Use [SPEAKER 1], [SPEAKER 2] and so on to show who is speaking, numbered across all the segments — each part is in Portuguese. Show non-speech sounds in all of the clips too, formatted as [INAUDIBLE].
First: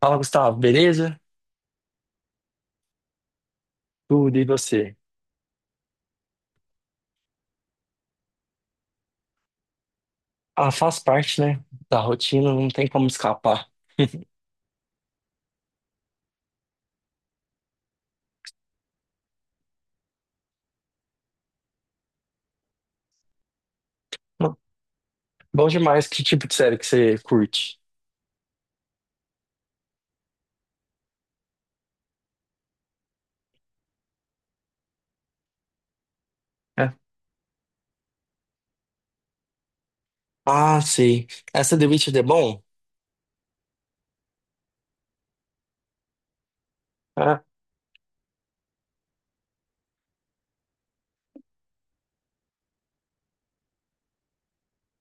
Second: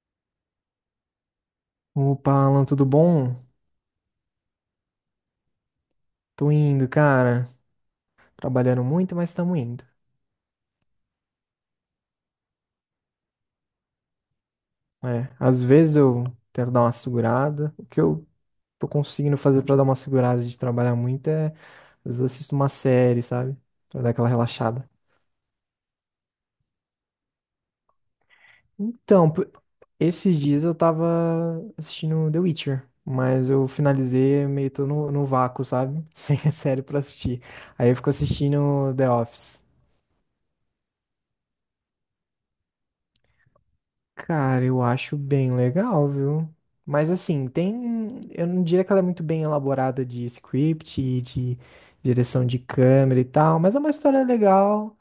[SPEAKER 1] Fala, Gustavo, beleza?
[SPEAKER 2] Opa, Alan, tudo bom?
[SPEAKER 1] Tudo e você?
[SPEAKER 2] Tô indo, cara. Trabalhando muito, mas estamos indo.
[SPEAKER 1] Ah, faz parte, né, da rotina, não tem como escapar.
[SPEAKER 2] É, às vezes eu tento dar uma segurada. O que eu tô conseguindo fazer pra dar uma segurada de trabalhar muito é, às vezes eu assisto uma série, sabe? Pra dar aquela
[SPEAKER 1] Não,
[SPEAKER 2] relaxada.
[SPEAKER 1] bom demais, que tipo de série que você curte?
[SPEAKER 2] Então, esses dias eu tava assistindo The Witcher, mas eu finalizei meio tô no vácuo, sabe? [LAUGHS] Sem a série
[SPEAKER 1] É.
[SPEAKER 2] pra assistir. Aí eu fico assistindo The Office.
[SPEAKER 1] Ah, sei. Essa The Witcher é bom?
[SPEAKER 2] Cara, eu acho bem legal, viu? Mas
[SPEAKER 1] É.
[SPEAKER 2] assim, tem. Eu não diria que ela é muito bem elaborada de script e de direção de câmera e tal, mas é uma história legal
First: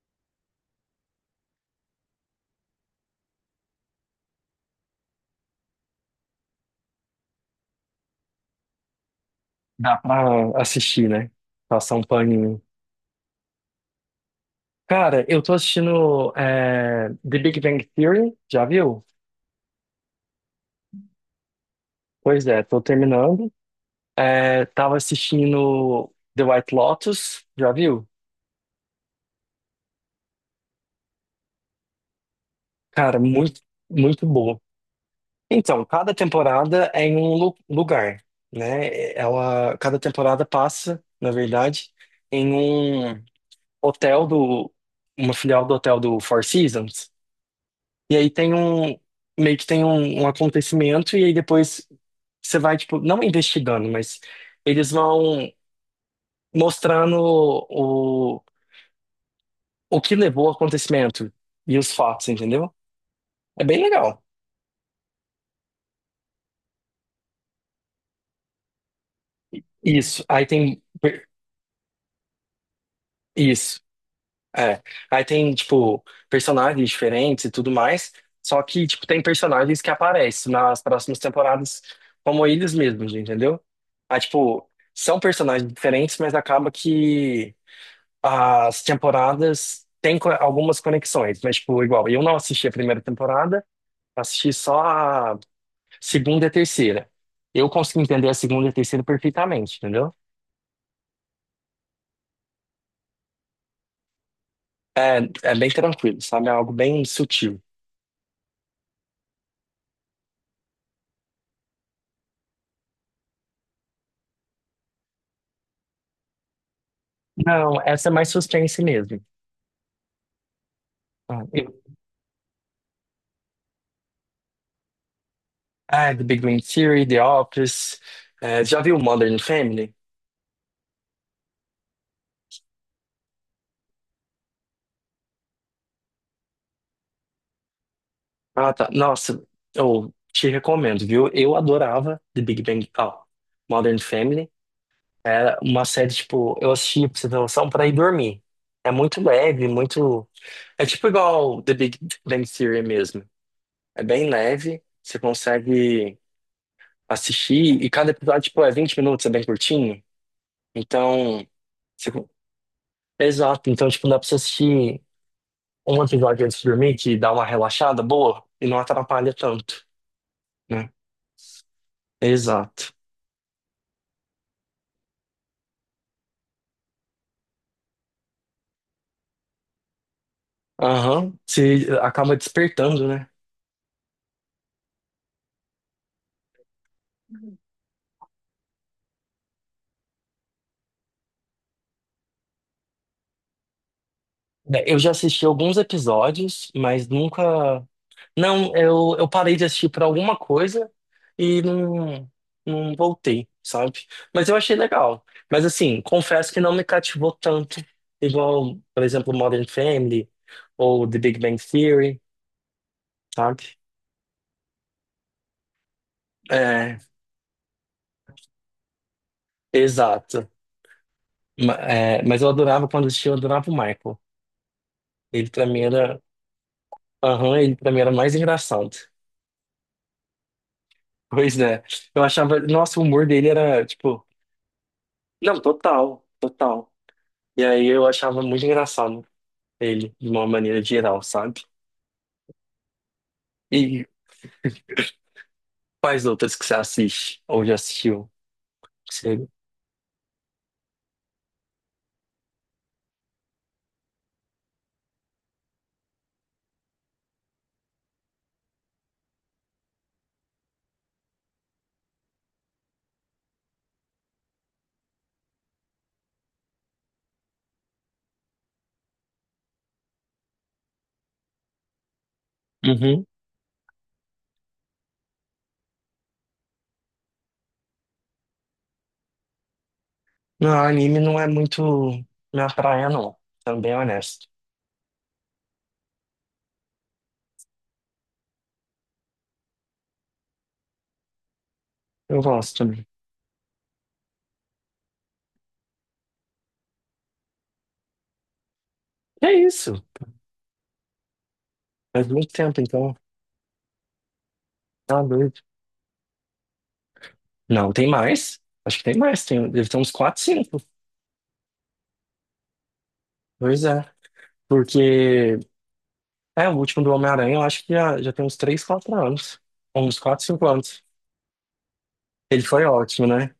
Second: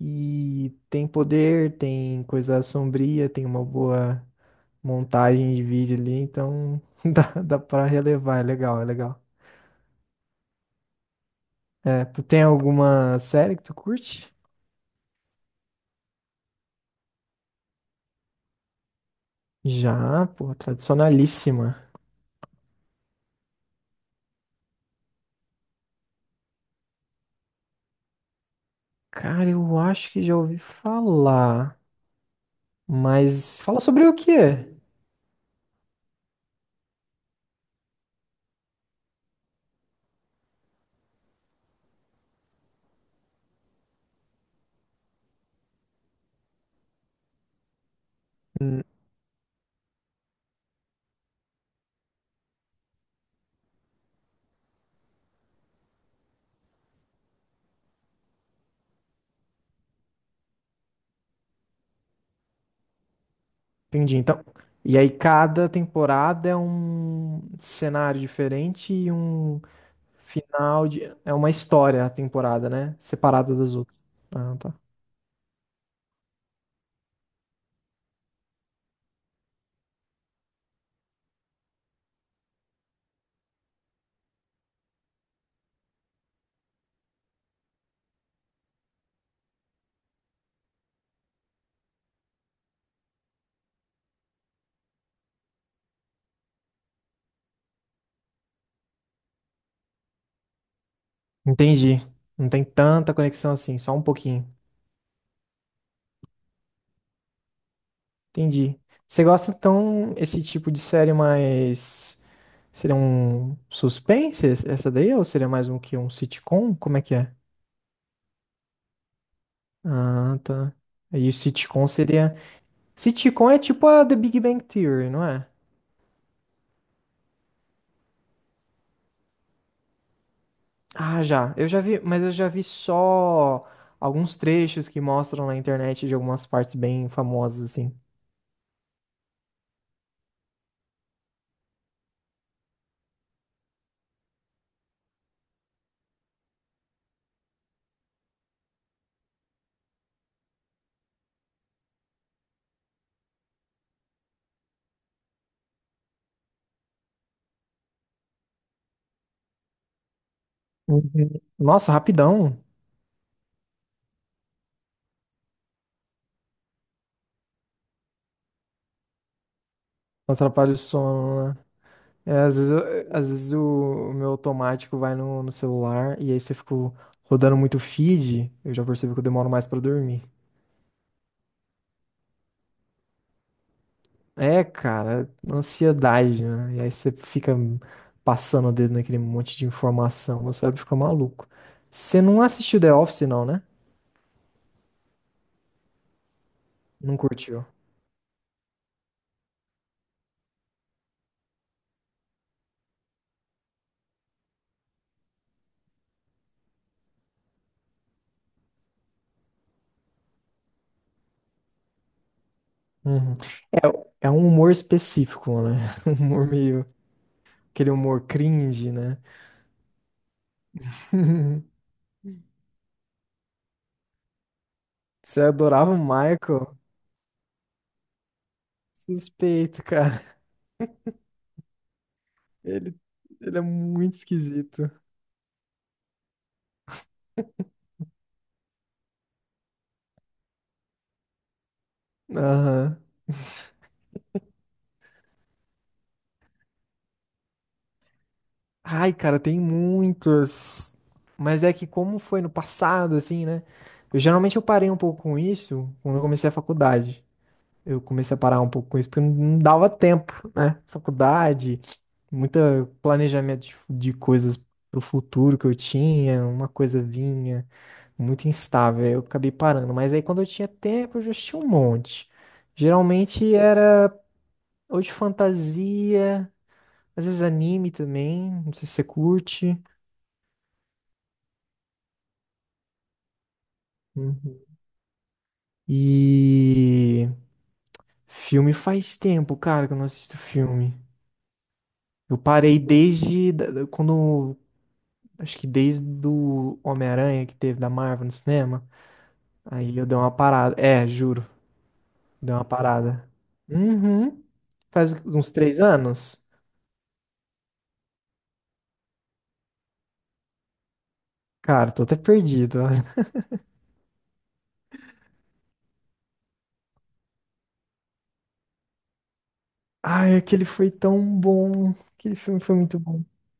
[SPEAKER 2] e tem poder, tem coisa sombria, tem uma boa montagem de vídeo ali, então [LAUGHS] dá pra relevar, é legal, é legal.
[SPEAKER 1] Dá pra assistir, né? Passar um
[SPEAKER 2] É, tu tem
[SPEAKER 1] paninho.
[SPEAKER 2] alguma série que tu curte?
[SPEAKER 1] Cara, eu tô assistindo The Big Bang Theory, já viu?
[SPEAKER 2] Já, pô, tradicionalíssima.
[SPEAKER 1] Pois é, tô terminando. É, tava assistindo The White Lotus, já viu?
[SPEAKER 2] Cara, eu acho que já ouvi falar.
[SPEAKER 1] Cara,
[SPEAKER 2] Mas fala sobre o
[SPEAKER 1] muito
[SPEAKER 2] que
[SPEAKER 1] boa.
[SPEAKER 2] é.
[SPEAKER 1] Então, cada temporada é em um lugar, né? Ela, cada temporada passa, na verdade, em um hotel uma filial do hotel do Four Seasons. E aí
[SPEAKER 2] Hum,
[SPEAKER 1] meio que tem um acontecimento e aí depois você vai, tipo, não investigando, mas eles vão mostrando o, o que levou ao acontecimento e os fatos, entendeu? É bem
[SPEAKER 2] Entendi.
[SPEAKER 1] legal.
[SPEAKER 2] Então, e aí cada temporada é um cenário diferente e um
[SPEAKER 1] Isso. Aí tem
[SPEAKER 2] final de... É uma história a temporada, né? Separada das
[SPEAKER 1] isso.
[SPEAKER 2] outras. Ah, tá.
[SPEAKER 1] É, aí tem, tipo, personagens diferentes e tudo mais, só que, tipo, tem personagens que aparecem nas próximas temporadas como eles mesmos, entendeu? Aí, tipo, são personagens diferentes, mas acaba que as temporadas têm algumas conexões, mas, tipo, igual, eu não assisti a primeira temporada, assisti só a segunda e a terceira. Eu consegui entender a segunda e a terceira perfeitamente, entendeu?
[SPEAKER 2] Entendi. Não tem tanta conexão assim, só um pouquinho.
[SPEAKER 1] É, é bem tranquilo, sabe? É algo bem sutil.
[SPEAKER 2] Entendi. Você gosta então esse tipo de série mais seria um suspense essa daí ou seria mais um que um sitcom? Como é que é?
[SPEAKER 1] Não, essa é mais suspense mesmo.
[SPEAKER 2] Ah, tá. E o
[SPEAKER 1] Ah, e-
[SPEAKER 2] sitcom seria sitcom é tipo a The Big Bang Theory, não é?
[SPEAKER 1] ah, The Big Bang Theory, The Office. É, já viu Modern Family?
[SPEAKER 2] Ah, já. Eu já vi, mas eu já vi só alguns trechos que mostram na internet de algumas partes bem famosas, assim.
[SPEAKER 1] Ah, tá. Nossa, eu te recomendo, viu? Eu adorava The Big Bang, ó, Modern Family. Era uma série, tipo, eu assistia pra você ter noção, pra ir dormir. É muito leve, muito. É tipo igual The Big Bang Theory mesmo. É bem leve, você consegue assistir, e cada episódio, tipo, é 20 minutos, é bem curtinho.
[SPEAKER 2] Uhum.
[SPEAKER 1] Então,
[SPEAKER 2] Nossa,
[SPEAKER 1] você...
[SPEAKER 2] rapidão.
[SPEAKER 1] Exato, então, tipo, dá pra você assistir um episódio antes de dormir que dá uma relaxada boa e não atrapalha tanto,
[SPEAKER 2] Atrapalha o
[SPEAKER 1] né?
[SPEAKER 2] sono, né? É, às vezes,
[SPEAKER 1] Exato.
[SPEAKER 2] às vezes o meu automático vai no celular e aí se eu fico rodando muito feed, eu já percebo que eu demoro mais pra dormir.
[SPEAKER 1] Aham. Se acaba despertando, né?
[SPEAKER 2] É, cara, ansiedade, né? E aí você fica passando o dedo naquele monte de informação, meu cérebro fica maluco. Você não assistiu The Office, não, né?
[SPEAKER 1] Bem, eu já assisti alguns episódios, mas
[SPEAKER 2] Não
[SPEAKER 1] nunca.
[SPEAKER 2] curtiu.
[SPEAKER 1] Não, eu parei de assistir por alguma coisa e não voltei, sabe? Mas eu achei legal. Mas assim, confesso que não me cativou tanto, igual, por exemplo, Modern Family ou The Big Bang Theory,
[SPEAKER 2] Uhum.
[SPEAKER 1] sabe?
[SPEAKER 2] É, é um humor específico, né? [LAUGHS] Um humor meio.
[SPEAKER 1] É,
[SPEAKER 2] Aquele humor cringe, né?
[SPEAKER 1] exato.
[SPEAKER 2] [LAUGHS]
[SPEAKER 1] Mas eu adorava quando assistia, eu adorava o Michael.
[SPEAKER 2] Você
[SPEAKER 1] Ele pra mim
[SPEAKER 2] adorava o
[SPEAKER 1] era.
[SPEAKER 2] Michael?
[SPEAKER 1] Aham, ele pra mim era mais engraçado. [LAUGHS]
[SPEAKER 2] Suspeito, cara.
[SPEAKER 1] Pois é. Eu achava.
[SPEAKER 2] Ele,
[SPEAKER 1] Nossa, o humor dele
[SPEAKER 2] ele é
[SPEAKER 1] era,
[SPEAKER 2] muito
[SPEAKER 1] tipo.
[SPEAKER 2] esquisito.
[SPEAKER 1] Não, total, total. E aí eu achava muito engraçado ele, de uma maneira geral, sabe?
[SPEAKER 2] Aham.
[SPEAKER 1] E quais outras que você assiste? Ou já assistiu?
[SPEAKER 2] Ai,
[SPEAKER 1] Que
[SPEAKER 2] cara,
[SPEAKER 1] você...
[SPEAKER 2] tem muitas. Mas é que como foi no passado, assim, né? Eu geralmente eu parei um pouco com isso quando eu comecei a faculdade. Eu comecei a parar um pouco com isso porque não dava tempo, né? Faculdade, muito planejamento de coisas pro futuro que eu tinha, uma coisa vinha, muito instável. Aí eu acabei parando. Mas aí quando eu tinha tempo, eu já tinha um monte.
[SPEAKER 1] Uhum.
[SPEAKER 2] Geralmente era ou de fantasia, às vezes anime também, não sei se você curte.
[SPEAKER 1] Não, anime não é muito minha praia, não. Sendo bem honesto.
[SPEAKER 2] Uhum. E filme faz tempo, cara, que eu não assisto filme. Eu
[SPEAKER 1] Eu gosto
[SPEAKER 2] parei
[SPEAKER 1] também.
[SPEAKER 2] quando, acho que desde do Homem-Aranha que teve da Marvel no cinema.
[SPEAKER 1] É
[SPEAKER 2] Aí
[SPEAKER 1] isso.
[SPEAKER 2] eu dei uma parada. É, juro,
[SPEAKER 1] Faz muito
[SPEAKER 2] dei uma
[SPEAKER 1] tempo, então.
[SPEAKER 2] parada. Uhum. Faz
[SPEAKER 1] Tá
[SPEAKER 2] uns
[SPEAKER 1] doido.
[SPEAKER 2] 3 anos.
[SPEAKER 1] Não, tem mais. Acho que tem mais. Tem, deve ter uns 4, 5.
[SPEAKER 2] Cara, tô até perdido. [LAUGHS]
[SPEAKER 1] Pois é. Porque. É, o último do Homem-Aranha, eu acho que já tem uns 3, 4 anos. Uns
[SPEAKER 2] Ai,
[SPEAKER 1] 4,
[SPEAKER 2] aquele
[SPEAKER 1] 5
[SPEAKER 2] foi
[SPEAKER 1] anos.
[SPEAKER 2] tão bom. Aquele filme
[SPEAKER 1] Ele
[SPEAKER 2] foi
[SPEAKER 1] foi
[SPEAKER 2] muito bom.
[SPEAKER 1] ótimo, né?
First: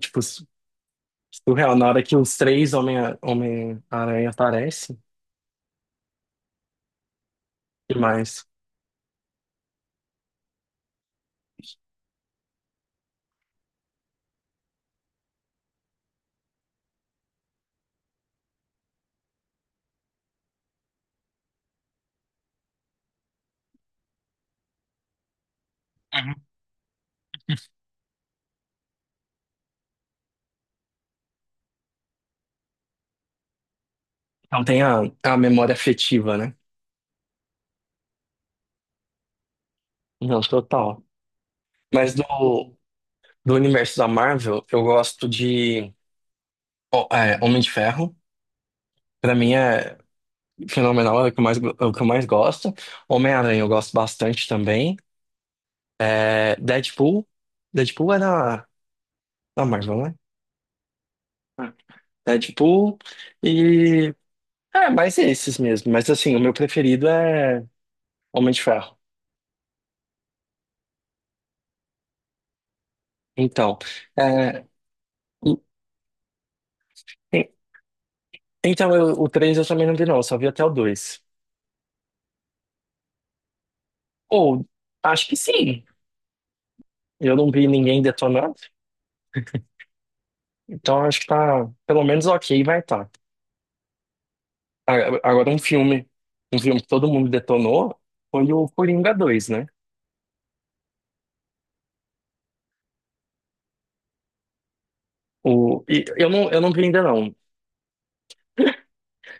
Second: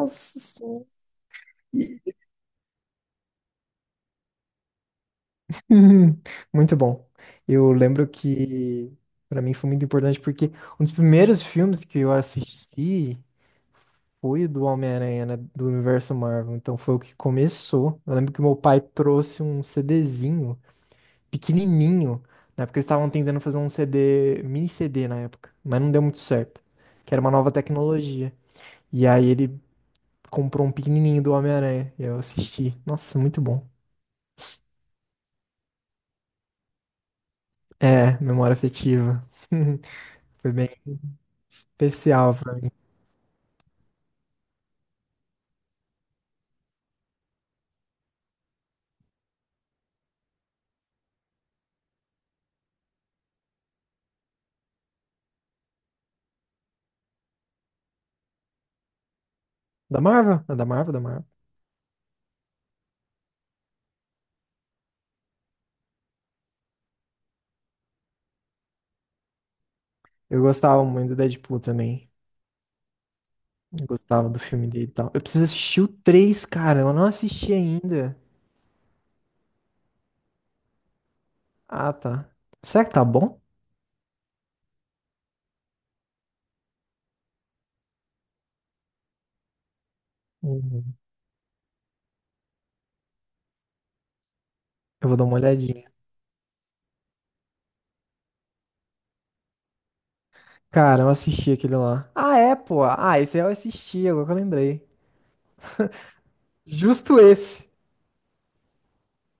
[SPEAKER 1] Tipo,
[SPEAKER 2] senhora.
[SPEAKER 1] surreal. Na hora que os três Homem-Aranha aparecem,
[SPEAKER 2] Uhum, muito bom. Eu
[SPEAKER 1] e
[SPEAKER 2] lembro
[SPEAKER 1] mais.
[SPEAKER 2] que pra mim foi muito importante porque um dos primeiros filmes que eu assisti foi o do Homem-Aranha, né, do universo Marvel. Então foi o que começou. Eu lembro que meu pai trouxe um CDzinho pequenininho, na época eles estavam tentando fazer um CD, mini CD na época, mas não deu muito
[SPEAKER 1] Uhum.
[SPEAKER 2] certo, que era uma nova tecnologia. E aí ele comprou um pequenininho do Homem-Aranha e eu assisti. Nossa, muito bom.
[SPEAKER 1] Não tem a memória afetiva, né?
[SPEAKER 2] É, memória afetiva.
[SPEAKER 1] Não,
[SPEAKER 2] [LAUGHS] Foi bem
[SPEAKER 1] total. Mas
[SPEAKER 2] especial pra mim.
[SPEAKER 1] do universo da Marvel, eu gosto de Homem de Ferro. Pra mim é. Fenomenal é o que é o que eu mais gosto. Homem-Aranha eu gosto bastante também. É, Deadpool. Deadpool é da na
[SPEAKER 2] Da
[SPEAKER 1] Marvel, né?
[SPEAKER 2] Marvel? É da Marvel, da Marvel.
[SPEAKER 1] Ah, Deadpool e... É, mais esses mesmo. Mas assim, o meu preferido é Homem de Ferro.
[SPEAKER 2] Eu gostava muito do Deadpool também.
[SPEAKER 1] Então,
[SPEAKER 2] Eu gostava do
[SPEAKER 1] é,
[SPEAKER 2] filme dele e tal. Eu preciso
[SPEAKER 1] e-
[SPEAKER 2] assistir o 3, cara. Eu não
[SPEAKER 1] e-
[SPEAKER 2] assisti ainda.
[SPEAKER 1] então o 3 eu também não vi não, eu só vi até o dois.
[SPEAKER 2] Ah, tá. Será que tá bom?
[SPEAKER 1] Ou, acho que sim. Eu não vi ninguém detonando,
[SPEAKER 2] Uhum.
[SPEAKER 1] então acho que tá pelo menos ok, vai estar.
[SPEAKER 2] Eu vou
[SPEAKER 1] a-
[SPEAKER 2] dar uma
[SPEAKER 1] Agora,
[SPEAKER 2] olhadinha.
[SPEAKER 1] um filme que todo mundo detonou foi o Coringa dois, né?
[SPEAKER 2] Cara, eu assisti aquele lá. Ah, é, pô. Ah, esse aí eu assisti, agora que eu lembrei.
[SPEAKER 1] O, e eu
[SPEAKER 2] [LAUGHS]
[SPEAKER 1] não vi ainda
[SPEAKER 2] Justo
[SPEAKER 1] não,
[SPEAKER 2] esse.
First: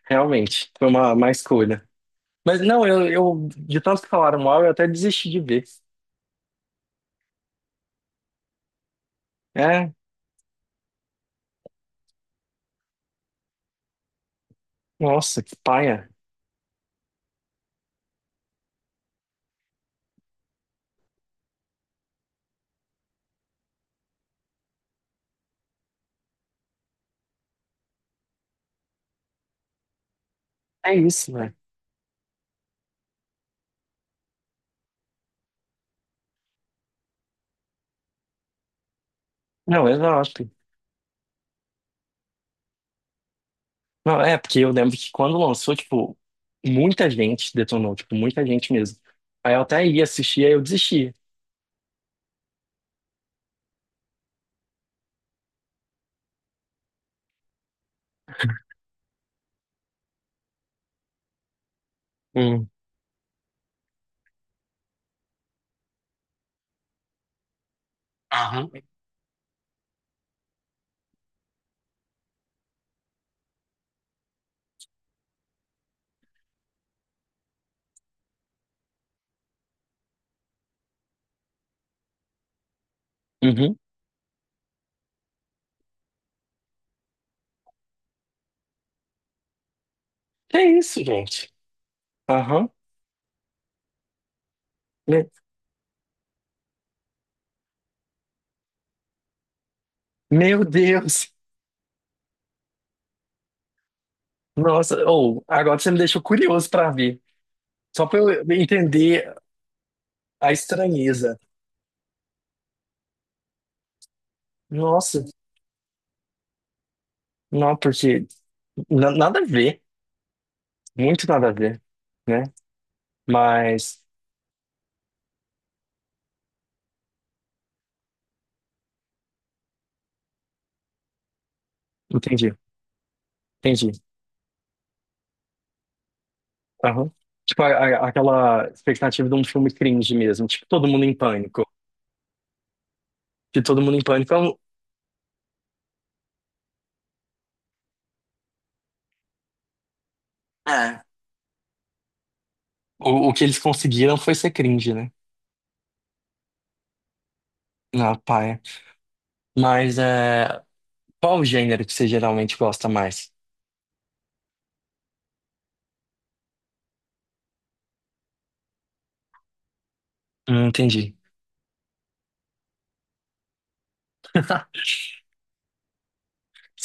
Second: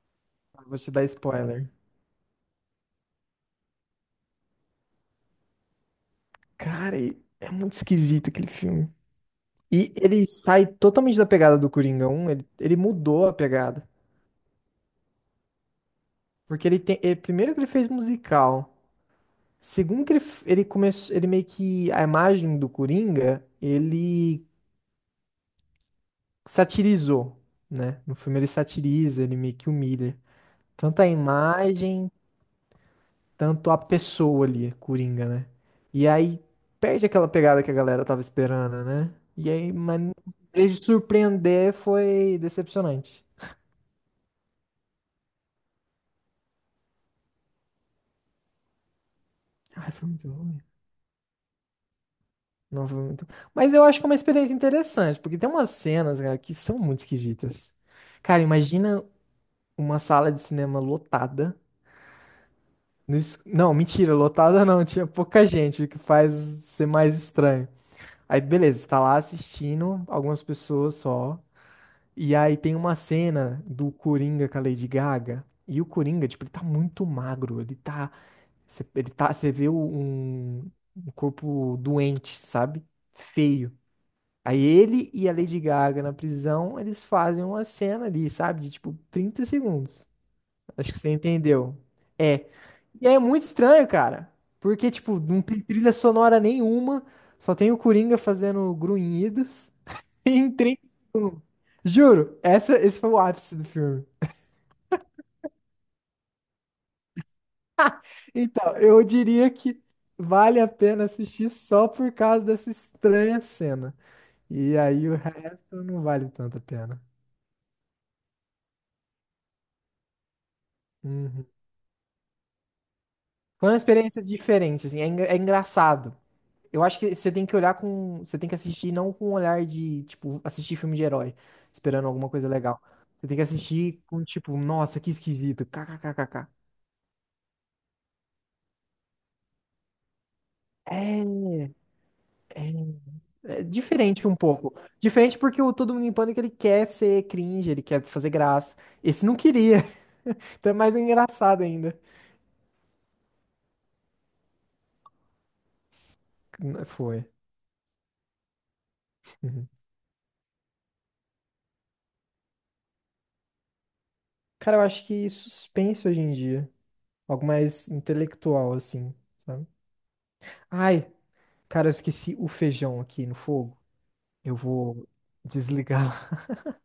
[SPEAKER 1] realmente,
[SPEAKER 2] Vou
[SPEAKER 1] foi
[SPEAKER 2] te dar
[SPEAKER 1] uma
[SPEAKER 2] spoiler.
[SPEAKER 1] escolha. Mas não, eu, de tanto que falaram mal, eu até desisti de ver.
[SPEAKER 2] Cara, é muito esquisito aquele filme. E
[SPEAKER 1] É,
[SPEAKER 2] ele sai totalmente da pegada do Coringa 1, ele mudou a pegada.
[SPEAKER 1] nossa, que paia.
[SPEAKER 2] Porque ele tem. Primeiro que ele fez musical. Segundo que ele, ele começou. Ele meio que. A imagem do Coringa, ele satirizou, né? No filme ele satiriza, ele meio que humilha.
[SPEAKER 1] É
[SPEAKER 2] Tanto a
[SPEAKER 1] isso, né?
[SPEAKER 2] imagem, tanto a pessoa ali, Coringa, né? E aí perde aquela pegada que a galera tava esperando, né? E aí,
[SPEAKER 1] Não,
[SPEAKER 2] mas em
[SPEAKER 1] exato.
[SPEAKER 2] vez de surpreender, foi decepcionante.
[SPEAKER 1] Não, é, porque eu lembro que quando lançou, tipo, muita gente detonou, tipo, muita gente mesmo. Aí eu até
[SPEAKER 2] Ai,
[SPEAKER 1] ia
[SPEAKER 2] foi muito
[SPEAKER 1] assistir, aí
[SPEAKER 2] ruim.
[SPEAKER 1] eu desisti.
[SPEAKER 2] Não foi muito. Mas eu acho que é uma experiência interessante, porque tem umas cenas, cara, que são muito esquisitas. Cara, imagina uma sala de cinema lotada.
[SPEAKER 1] Hum.
[SPEAKER 2] Não, mentira, lotada não, tinha pouca gente, o que faz ser mais estranho. Aí,
[SPEAKER 1] Aham.
[SPEAKER 2] beleza, você tá lá assistindo, algumas pessoas só. E aí tem uma cena do Coringa com a Lady Gaga. E o Coringa, tipo, ele tá muito magro. Ele tá. Você, você vê um corpo doente, sabe?
[SPEAKER 1] Uhum.
[SPEAKER 2] Feio. Aí ele e a Lady Gaga na prisão, eles fazem uma cena ali, sabe? De tipo 30 segundos.
[SPEAKER 1] Que
[SPEAKER 2] Acho que
[SPEAKER 1] isso,
[SPEAKER 2] você
[SPEAKER 1] gente?
[SPEAKER 2] entendeu. É.
[SPEAKER 1] Aham.
[SPEAKER 2] E aí é muito estranho, cara. Porque, tipo,
[SPEAKER 1] Me-
[SPEAKER 2] não tem trilha sonora nenhuma. Só tem o Coringa fazendo grunhidos [LAUGHS] em
[SPEAKER 1] Meu
[SPEAKER 2] trinta
[SPEAKER 1] Deus!
[SPEAKER 2] segundos. Juro, esse foi o ápice do filme.
[SPEAKER 1] Nossa, ou agora você me deixou curioso para ver. Só para eu
[SPEAKER 2] Então, eu
[SPEAKER 1] entender
[SPEAKER 2] diria que
[SPEAKER 1] a
[SPEAKER 2] vale a pena
[SPEAKER 1] estranheza.
[SPEAKER 2] assistir só por causa dessa estranha cena. E aí o
[SPEAKER 1] Nossa,
[SPEAKER 2] resto não vale tanto a pena.
[SPEAKER 1] não, porque nada a ver, muito
[SPEAKER 2] Uhum.
[SPEAKER 1] nada a ver, né?
[SPEAKER 2] Foi uma
[SPEAKER 1] Mas
[SPEAKER 2] experiência diferente, assim, é, é engraçado. Eu acho que você tem que olhar com. Você tem que assistir não com um olhar de, tipo, assistir filme de herói, esperando alguma coisa
[SPEAKER 1] entendi,
[SPEAKER 2] legal. Você tem que
[SPEAKER 1] entendi.
[SPEAKER 2] assistir com, tipo, nossa, que esquisito, kkkk.
[SPEAKER 1] Aham. Tipo, aquela expectativa de um filme cringe mesmo, tipo, todo mundo em pânico.
[SPEAKER 2] É, é,
[SPEAKER 1] De
[SPEAKER 2] é
[SPEAKER 1] todo mundo em
[SPEAKER 2] diferente
[SPEAKER 1] pânico.
[SPEAKER 2] um
[SPEAKER 1] É
[SPEAKER 2] pouco. Diferente porque o Todo Mundo em Pânico ele quer ser cringe, ele quer fazer graça. Esse não queria. [LAUGHS] Então é mais
[SPEAKER 1] É.
[SPEAKER 2] engraçado ainda.
[SPEAKER 1] O, o que eles conseguiram foi ser cringe, né?
[SPEAKER 2] Foi.
[SPEAKER 1] Na paia.
[SPEAKER 2] Uhum.
[SPEAKER 1] Mas é, qual o gênero que você geralmente gosta mais?
[SPEAKER 2] Cara, eu acho que suspense hoje em dia. Algo mais intelectual, assim, sabe? Ai,
[SPEAKER 1] Entendi.
[SPEAKER 2] cara, eu esqueci o feijão aqui no fogo. Eu
[SPEAKER 1] [LAUGHS]
[SPEAKER 2] vou desligar.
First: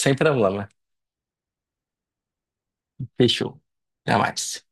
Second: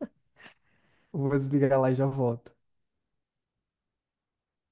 [SPEAKER 1] Sem problema.
[SPEAKER 2] [LAUGHS] Vou desligar lá e já volto.
[SPEAKER 1] Fechou. Até mais.